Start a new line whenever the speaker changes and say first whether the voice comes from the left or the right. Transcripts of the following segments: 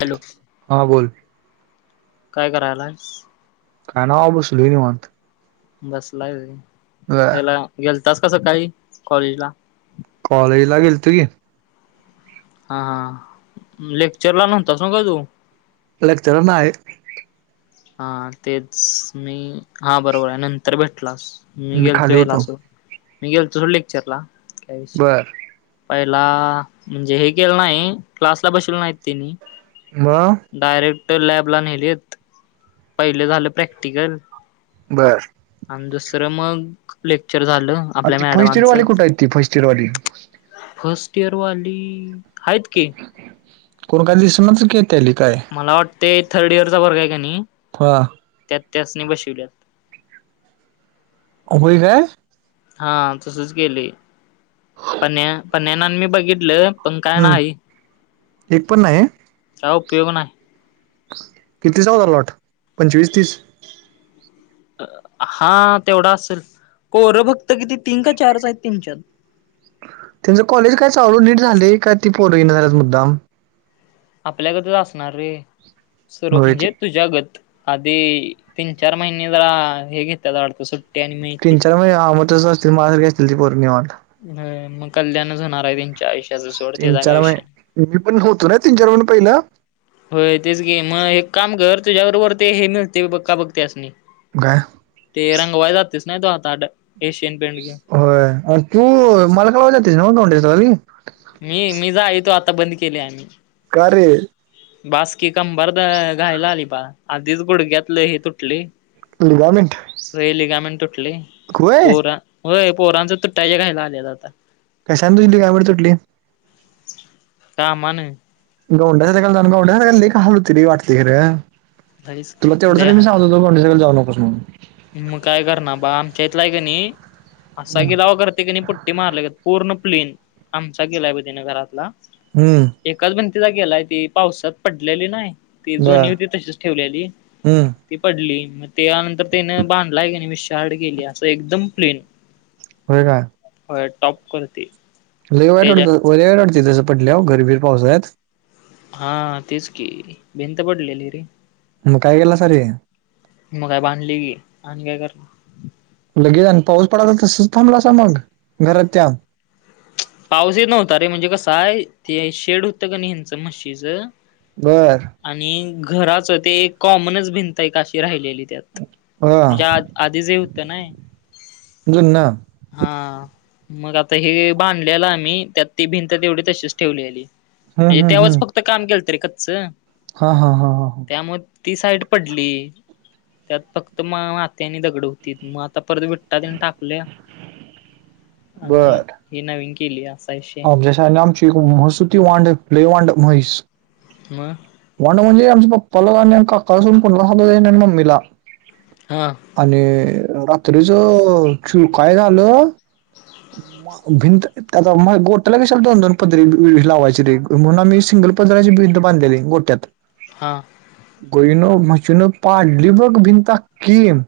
left: Hello
right: हा बोल
left: काय करायलाय?
right: काय नाय आ बसलोय निवांत.
left: बसलाय वय
right: बर
left: ह्यला गेलतास का सकाळी कॉलेज ला.
right: कॉलेजला गेलतो की.
left: हा हा हा लेक्चरला नव्हतास नव्ह काय तू?
right: लेक्चर नाय.
left: हा तेच मी हा बरोबर आहे नंतर भेटलास. मी गेलतो
right: खाली
left: याला
right: होतो
left: असं मी गेलं तो ‌लेक्चरला. काय विषय
right: बर
left: पहिला म्हणजे हे केल नाही, क्लासला बसवले नाहीत त्यांनी.
right: मग?
left: डायरेक्ट लॅबला नेलेत, पहिले झालं प्रॅक्टिकल.
right: बरं.
left: अन दुसरं मग लेक्चर झालं.
right: अ
left: आपल्या
right: ते फर्स्ट
left: मॅडमांचं
right: इयरवाले कुठ हाईत ते फर्स्ट इयरवाली?
left: फर्स्ट इयरवाली हाईत की.
right: कोण काय दिसणाच त्याली काय.
left: मला वाटते थर्ड इयरचा वर्ग आहे की नई
right: हा.
left: त्यात त्यासनी बसवल्यात.
right: अ होय काय?
left: हा तसच केलंय. पन्या पन्यान आणि मी बघितलं, पण काय
right: हम्म
left: नाही.
right: एक पण नाही?
left: काय उपयोग नाही.
right: कितीचा होता लॉट पंचवीस, तीस?
left: हा तेवढा असेल. पोर फक्त किती तीन का चारच आहेत तेनच्यात.
right: त्यांचं कॉलेज काय चालू नीट झालंय, काय ती पोर यीना झाल्यात मुद्दाम?
left: आपल्यागतच असणार रे सर्व
right: होय ते
left: म्हणजे तुझ्यागत. आधी तीन, चार महिने जरा हे घेत्यात वाटत सुट्ट्या आणि मग येतील.
right: व्हय [unintelligible] तसंच ति [unintelligible] घालतील पोर निवांत.
left: व्हय मग कल्याणच होणार आहे त्यांच्या आयुष्य
right: तीन, चार म मी पण होतो ना तीन, चार महिने पहिलं.
left: होय तेच की, मग एक काम कर तुझ्याबरोबर ते हे मिळतेय का बघ काम बघ त्यासनी.
right: काय?
left: ते रंगवाय जातेस नाही तो आता ड
right: होय आणि तू माल कालवाय जातुयस ना गवंड्याच्या हाताखाली?
left: मी मी जाईतो आता बंद केलंय आम्ही.
right: कार रे?
left: बाासकी कंबर द घाईला आली बा आधीच गुडघ्यातलं हे तुटलंय.
right: लिगामेंट
left: रेलीगामण तुटलंय
right: होय
left: पोरा होय पोरांचं तुट्टायच्या घाईला आल्यात आता.
right: कशान तुटली, काय बरं तुटली?
left: कामानं.
right: गवंड्याच्या हाताखाली जाऊन गवंड्याच्या हाताखाली लई हाल होतंय वाटतंय खरं.
left: लईच
right: तुला
left: लई
right: तेवढ्यासाठी मी सांग
left: हाल
right: तो गवंड्याच्या खाली जाऊ नकोस म्हणून.
left: मग काय करणार बा आमच्या इथला हाय की नाही असा गिलावा करतंय की नई पु ते मारलेय पूर्ण प्लेन आमचा गलाय ब तिने घरातला.
right: हम्म.
left: एकाच भिंतीचा गेलाय ती पावसात पडलेली नाय. ती
right: बर
left: जुनी होती तशीच ठेवलेली
right: हम्म
left: ती पडली म ते यानंतर तेन बांधलाय की नाही विशाळ गेली असं एकदम प्लेन
right: होय काय?
left: होय यटॉप करती.
right: लई वाईट वाटतं होतं लई वाईट वाटत तसं पडल्यावर घरबीर पावसाळ्यात?
left: हा तेच की भिंत पडलेली रे.
right: मग काय केला अरे
left: म काय बांधले कि आणि काय करणार.
right: लगे आणि पाऊस पडाला तसेच थांबला असाल मंग घरात त्या.
left: पाउस येत नव्हता रे म्हणजे कसं आहे ते शेड होतं क न हेंचा म्हशीचा
right: बर
left: आणि घराच ते एक कॉमनच भिंत आहे का अशी राहिलेली त्या. त
right: हा
left: ज्यात आदी जे होतं नाय
right: जुन्न
left: हा मग आता हे बांधलेलं आम्ही त्यात ती भिंत तेवढी तशीच ठेवलेली.
right: हम्म हम्म
left: तेव्हाच
right: हम्म
left: फक्त काम केलतं रे कच्च
right: हा हा हा हा
left: त्यामुळं ती साईड पडली त्यात फक्त मा मात्या आणि दगड होतीत म आता परत भि टा टेन टाकल्या आणि हे नवीन केली असे.
right: अम जसा आहे न आमची महसूती वांड पलई वांड महेस
left: म
right: वांड म्हणजे आमची पप्पाला वांडून आणि काकाला सोडून कोण [unintelligible] आणि मम्मीला.
left: हा.
right: आणि अ रात्रीचा चू काय झालं? म भिंतीत आता म गोटाला कशाला दोन दोन पदरी लावायची रे म्हणून आम्ही सिंगल पदराची भिंत बांधलेली गोट्यात.
left: हा.
right: गोइनं मशीनं पाडली बघ भिंता अक्किम.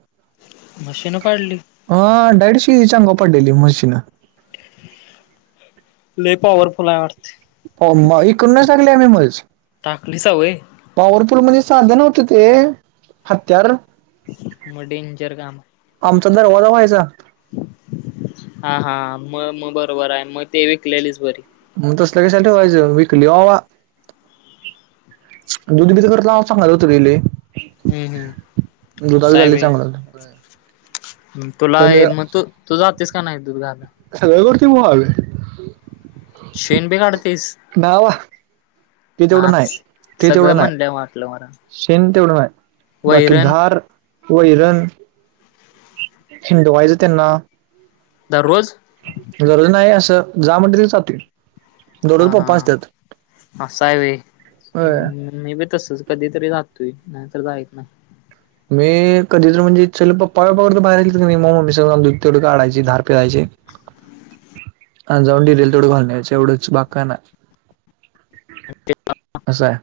left: मशिनं पाडली?
right: आ डेडशी चांगव पाडलेली मशीना.
left: लई पॉवरफुल आहे वाटते.
right: पो म इकडनं टाकले आम्ही म्हीस.
left: टाकली सवय
right: पावरफुल म्हणजे साद्या होते नव्हते हत्यार.
left: म डेंजर गाम.
right: आमचा दरवाजा व्हायजा.
left: हा हा म म बरोबर आहे म ते विकलेलीच बरी.
right: म तसलं कशाला ठेवायच विकल्या वावा. दुध बिध करतला आवाज चांगला होतं बी ले.
left: हम्म हम्म
right: दुधा बी
left: असं हाय
right: झाली
left: व्हय.
right: चांगलं.
left: तुला
right: पण
left: हे म तो तूझा होतेस का नाही दुध घाला?
right: सगळं करती मगं.
left: शेन बी काढतेस?
right: बाबा
left: म आज सगळं म्हणले वाटलं मला.
right: शेन तेवढं नाय बाकी
left: वैरण
right: धार, वैरन खिडव्हायचं त्यांना
left: दररोज
right: जरूरी नाही असं जा मंडली चालतील.
left: हा हा असा आहे वई.
right: होय
left: मी बी तसेच कधी तरी राहतोय नाहीतर जाइत नाय.
right: मी कधी तर म्हणजे चल पप्पा [unintelligible] मम्मी सगळं आम्ही दूध तेवडं काढायची, धार पेरायची
left: [inaudible]
right: आज जावून डेअरिला तेवढ घालून यायचयं एवढंच बाकि काय नाई.
left: [unintelligible]
right: असं आहे.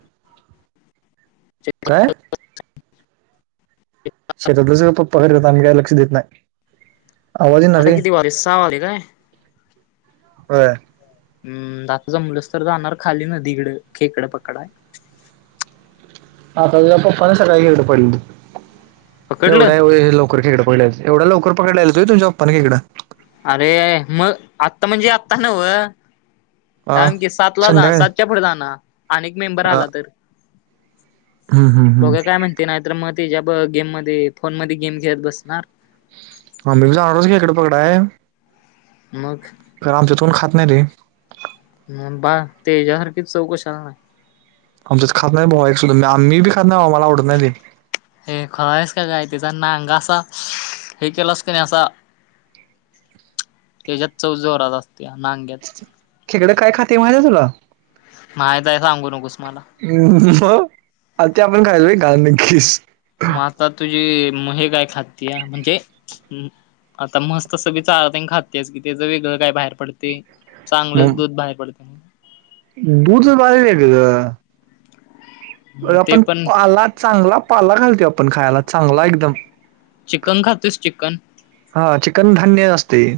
right: काय
left: [unintelligible]
right: शेतातलं सगळ करतात आम्ही काय लक्ष देत नाही. आवाज ईना
left: आता
right: वय
left: किती वाजले सहा वाजले काय?
right: व्हयं.
left: अम्म आता जमलसं तर जाणार खाली नदीकडं खेकड पकडायं.
right: आता तुझ्या पप्पानं सकाळी गेलतं पडी
left: पकडलं?
right: एवढ़या व हे लव लवकर खेकडं पकडले असतीत एवढ्या लवकर पकडलेलीत वय तुमच्या पप्पानं खेकडं.
left: अरे मग आत्ता म्हणजे आत्ता नवं.
right: आ
left: थांब कि सातला जा
right: संध्याकाळी
left: सातच्या पुढं जाणा आणि एअ मेंबर
right: आ
left: आला तर.
right: हम्म हम्म
left: बघूया
right: हम्म
left: काय म्हणतय नाहीतर मग ते ज गेम मध्ये फोन मध्ये गेम खेळत बसणार.
right: आम्ही बी जाणारयं खेकडं पकडाय.
left: मग.
right: खर आमच्यात कोण खात नाही रे.
left: मग बाळ तेज्यासारखी चव कशाला नाय.
right: आमच्याच खात नाही भावा एक सुदा मी बी खात नाही भावा मला आवडत नाही ते.
left: हे खुळा आहेस का काय त्याचा नांगा असा हे केलास क नाही असा त्याच्यात चव जोरात अस त्या नांग़्यात
right: खेकडं काय खाते माहिती आहे तुला
left: माहितयं सांगू नकोस मला.
right: हं हं म आण ते आपण खायाच वय घाण ग्गिस.
left: मग आता तुझी महे काय खातीया म्हणजे हम्म आता म्हस तस बी चारातेनं खातियाचं की त्याज वेगळं काय बाहेर पडतयं. चांगलंच
right: मग
left: दूध बाहेर पडतय न
right: दूध बाळ वेगळं. अ
left: मग ते
right: आपण
left: पण
right: पाला चांगला पाला घालतोय आपण खायला चांगला एकदम.
left: चिकन खातोस चिकन.
right: हा चिकन धान्य असतय.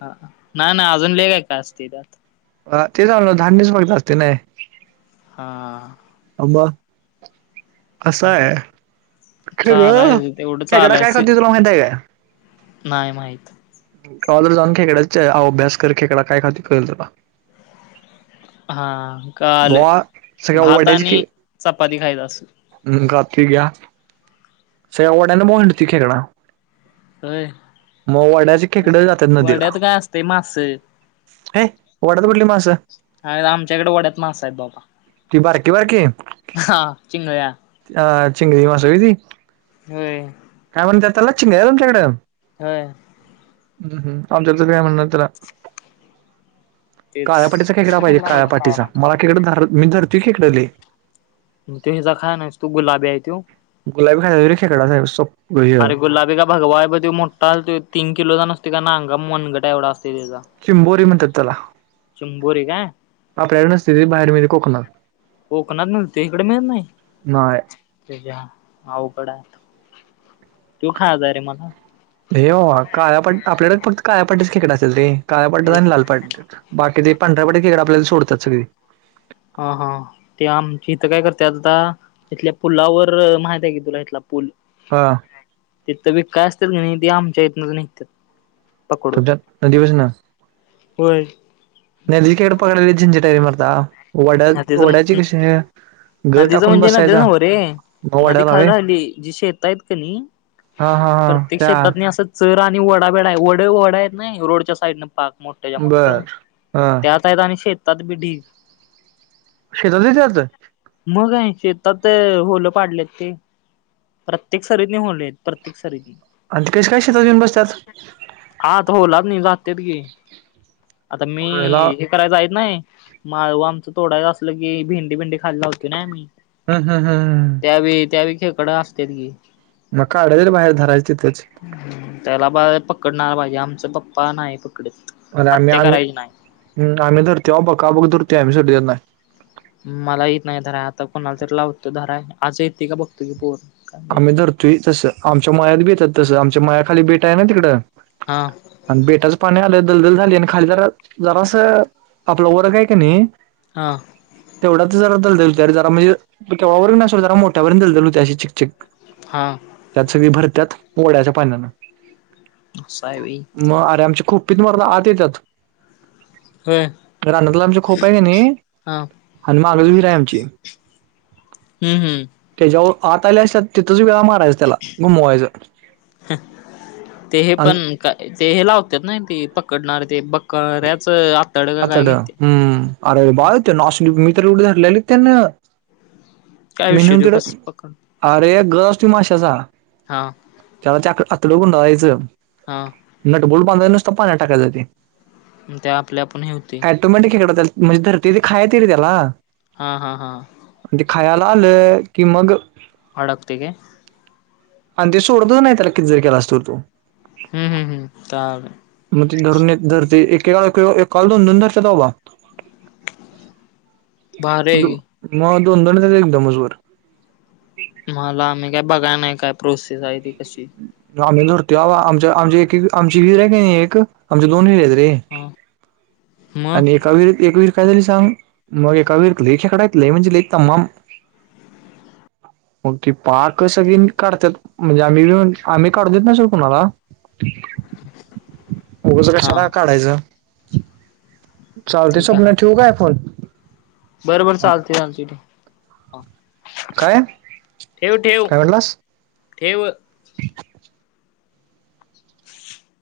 left: हा नाय नाय अजून लय काय काय असतयं त्यात.
right: अ ते जालं धान्यच फक्त असतय नाय.
left: हां.
right: अ म कसयं. खेगळ
left: चालायचं तेवढं
right: खेकडा काय खातोय तुला माहितीय काय?
left: नाई माहित.
right: कवातर जाऊन खेकड्या च अभ्यास कर खेकडा काय खातोय कळलं तुला.
left: हा
right: भावा
left: कळालयं
right: सगळ्या
left: भात आणि चपाती खायचं अस.
right: हं खातोय घ्या सगळया वड़्यानंं भावा हिंडतोय खेकडा.
left: होय
right: मग वड्याची
left: वड्यात काय असतयं मासं
right: हे वड्यात कुठली मासं
left: अ आमच्या इकडं वड्यात मासं आहेत बाबा.
right: ति बारकी बारकी.
left: हा चिंगळ्या.
right: आ चिंगळी मास वय ती.
left: होय.
right: काय म्हणत्यात त्याला चिंगळ्या तुमच्याकड.
left: होय.
right: हम्म हम्म आमच्यात तर काय म्हणणात त्याला.
left: तेच
right: काळ्या पाटीचा खेकडा पाहिजे काळ्यापाटीचा मला खेकड धर मी धरतोय खेकडं लई.
left: म त्यो ह्यजा खायाय नाहिस तू गुलाबी आहे त्यो.
right: गुलाबी खाया वय रे खेकडा खायाय सो
left: अरे गुलाबी का भगवाय ब त्यो मोठा तीन किलोचा नसतोय का नांगा मनगटा एवढा असतोय त्याजा.
right: चिंबोरी म्हणत्यात त्यला.
left: चंबोरी काय
right: आपल्याकडे नसेल बाहेर मिळेल कोकणात.
left: कोकणात मिळते इकडे मिळत नाही
right: नाही
left: त्याच्या अवघड आहे. तू खायजा रे मला.
right: हे हो काळ्या पट्ट आपल्याकडेच फक्त काळ्यापट्टच खेकडा असेल ते काळ्यापट्टाच आणि लालपाट. बाकी ते पंढरपडी खेकडा आपल्याला सोडतात सगळी.
left: हा हा. ते आमच्या इथं काय करते आता इथल्या पुलावर माहित आहे की तुला इथला पुल?
right: हा
left: तेथ बी काय असतील की नाही ते आमच्या इथनं नेहतात.
right: तुझयात नदिवस ना?
left: होय.
right: नदी खेकडा पकडल्या लई झिंझट आहे मरता वड्या वड्याची कशे हे
left: नदीच म्हणजे नदी नव्ह रे
right: मग
left: नदी
right: वड्याला
left: खाल
right: व्हय
left: राहिली जी शेता आहेत की नाही
right: हा हा हा
left: प्रत्येक
right: त्या
left: शेतात नी असं चरं आणि वडा बेडा आहे वड वडा आहेत नाही रोडच्या साईडने पाक मोठ्या ज्या मोठं
right: बर हा
left: त्यात आहेत आणि शेतात भि डिग
right: शेतात बी चालतं?
left: म काय शेतात होलं पाडलेत ते. प्रत्येक सरीदने होले आहेत प्रत्येक सरीदने.
right: आणि ते कशे काय शेतात येऊन बस्त्यात?
left: हा तर होलात नी जातेत की आता
right: पहिला
left: मी करायचायेत नाही माळवा आमचं तोडाय असलं की भिंडी भिंडी खायला लावतो होती ना मी.
right: ह ह हा.
left: त्यावी त्यावी खेकडं असतेत की.
right: मग काढवेळ बाहेर धरायची तेच.
left: त्याला बाहेर पकडणार पाहिजे आमचा पप्पा नाही पकडत.
right: अरे आम्ही
left: हत्या
right: आम्ही
left: करायची नाही.
right: हम्म धूर्ती तेव्हा बघ का बघ धुर्ती आहे आम्ही सोडली त्यांना.
left: मला येत नाही धराय आता कोणाला तरी लावतो धराय आज येते का बघतो की पोर. काय
right: आम्ही धरतोय तसं आमच्या मायात बी येतात तसं आमच्या मायाखाली बेट आहेना तिकडं.
left: हा.
right: आणि बेटाचं पाणी आलं दलदल झाली आणि खाली जरा जरास आपला वरगं आहे क नी
left: हा
right: तेवढाच जरा दलदल होतं अरे जरा मेळ केव्हा वरून नशेल जरा मोठ्यावरून दलदल होत्या अशी चिकचीक.
left: हा.
right: त्यात सगळी भरत्यात पोळ्याच्या पाण्याने
left: असं हाय व्हय
right: म अरे आमचे खूप पीत मारायला आत येत्यात,
left: होय
right: रानातला आमच्या खोप आहे क नी
left: हा
right: आणि मागजवीर आहे आमची.
left: हम्म हम्म.
right: त्याच्यावर आत आले असत्यात तिथचं वेळा माराय त्याला गुमवयजा
left: ते हे
right: आणि
left: पण ते हे लावत्यात ना ते पकडणार ते बकरयाचा आ
right: आतड्या अरे बाय त्यांना अशी मी तर उड धरलेली त्यांना.
left: काय
right: मी
left: विषय
right: नेऊन
left: त्यो
right: दिलं
left: कस पकड
right: अरे गश ते माशाचा.
left: हा
right: त्या वरती आत आत्डं गुंडवायचा
left: हा.
right: नट बोल्ट बांधायचं नुस्ता पाण्यात टाकायचयं ते.
left: म ते आपल आपण हे होतयं.
right: टोमॅटो खेकडं रे ते म्हणजे ते खायाय येतयं रे त्याला.
left: हा हा हा.
right: ते खायला आल की मग
left: अडकते काय?
right: आणि ते सोडतो नाही त्याला किती जरी केलाचं तर तू.
left: हम्म हम्म हम्म ता बाई
right: म ते धरून एक धर ते एकेका कॉ एक कॉल दोन दोन धरशे बाबा.
left: भारी हाय
right: दो
left: की
right: म दो दोन जण एकदमचं वर.
left: मला आ मी काय बघाय नाही काय प्रोसेस आहे ती कशी.
right: ये आम्ही धरतोय आबा आमच्या आमचे आम आमची एक आमची विहीर आहे का नाही एक आमच्या दोन विहिरी आहेत रे.
left: हा. मग
right: आणि एका विहिरीत एक विहीर काय झाली सांग माग एका विहिरीत लई खेकडं हाईत लई म्हणजे लय तमाम.
left: [inaudible]
right: मग ती पाकचं सगळी काढत्यात म्हणजे आम्ही येवून आम्ही काढू देत नाई सोड कुणाला.
left: [inaudible]
right: उगच
left: हा
right: कशाला काढायचं. चालतयं स्वप्न्या ठेवू काय फोन?
left: बर बर चालतयं चालतयं ठेव
right: काय
left: ठेव ठेव.
right: काय म्हटलास
left: ठेव. [inaudible]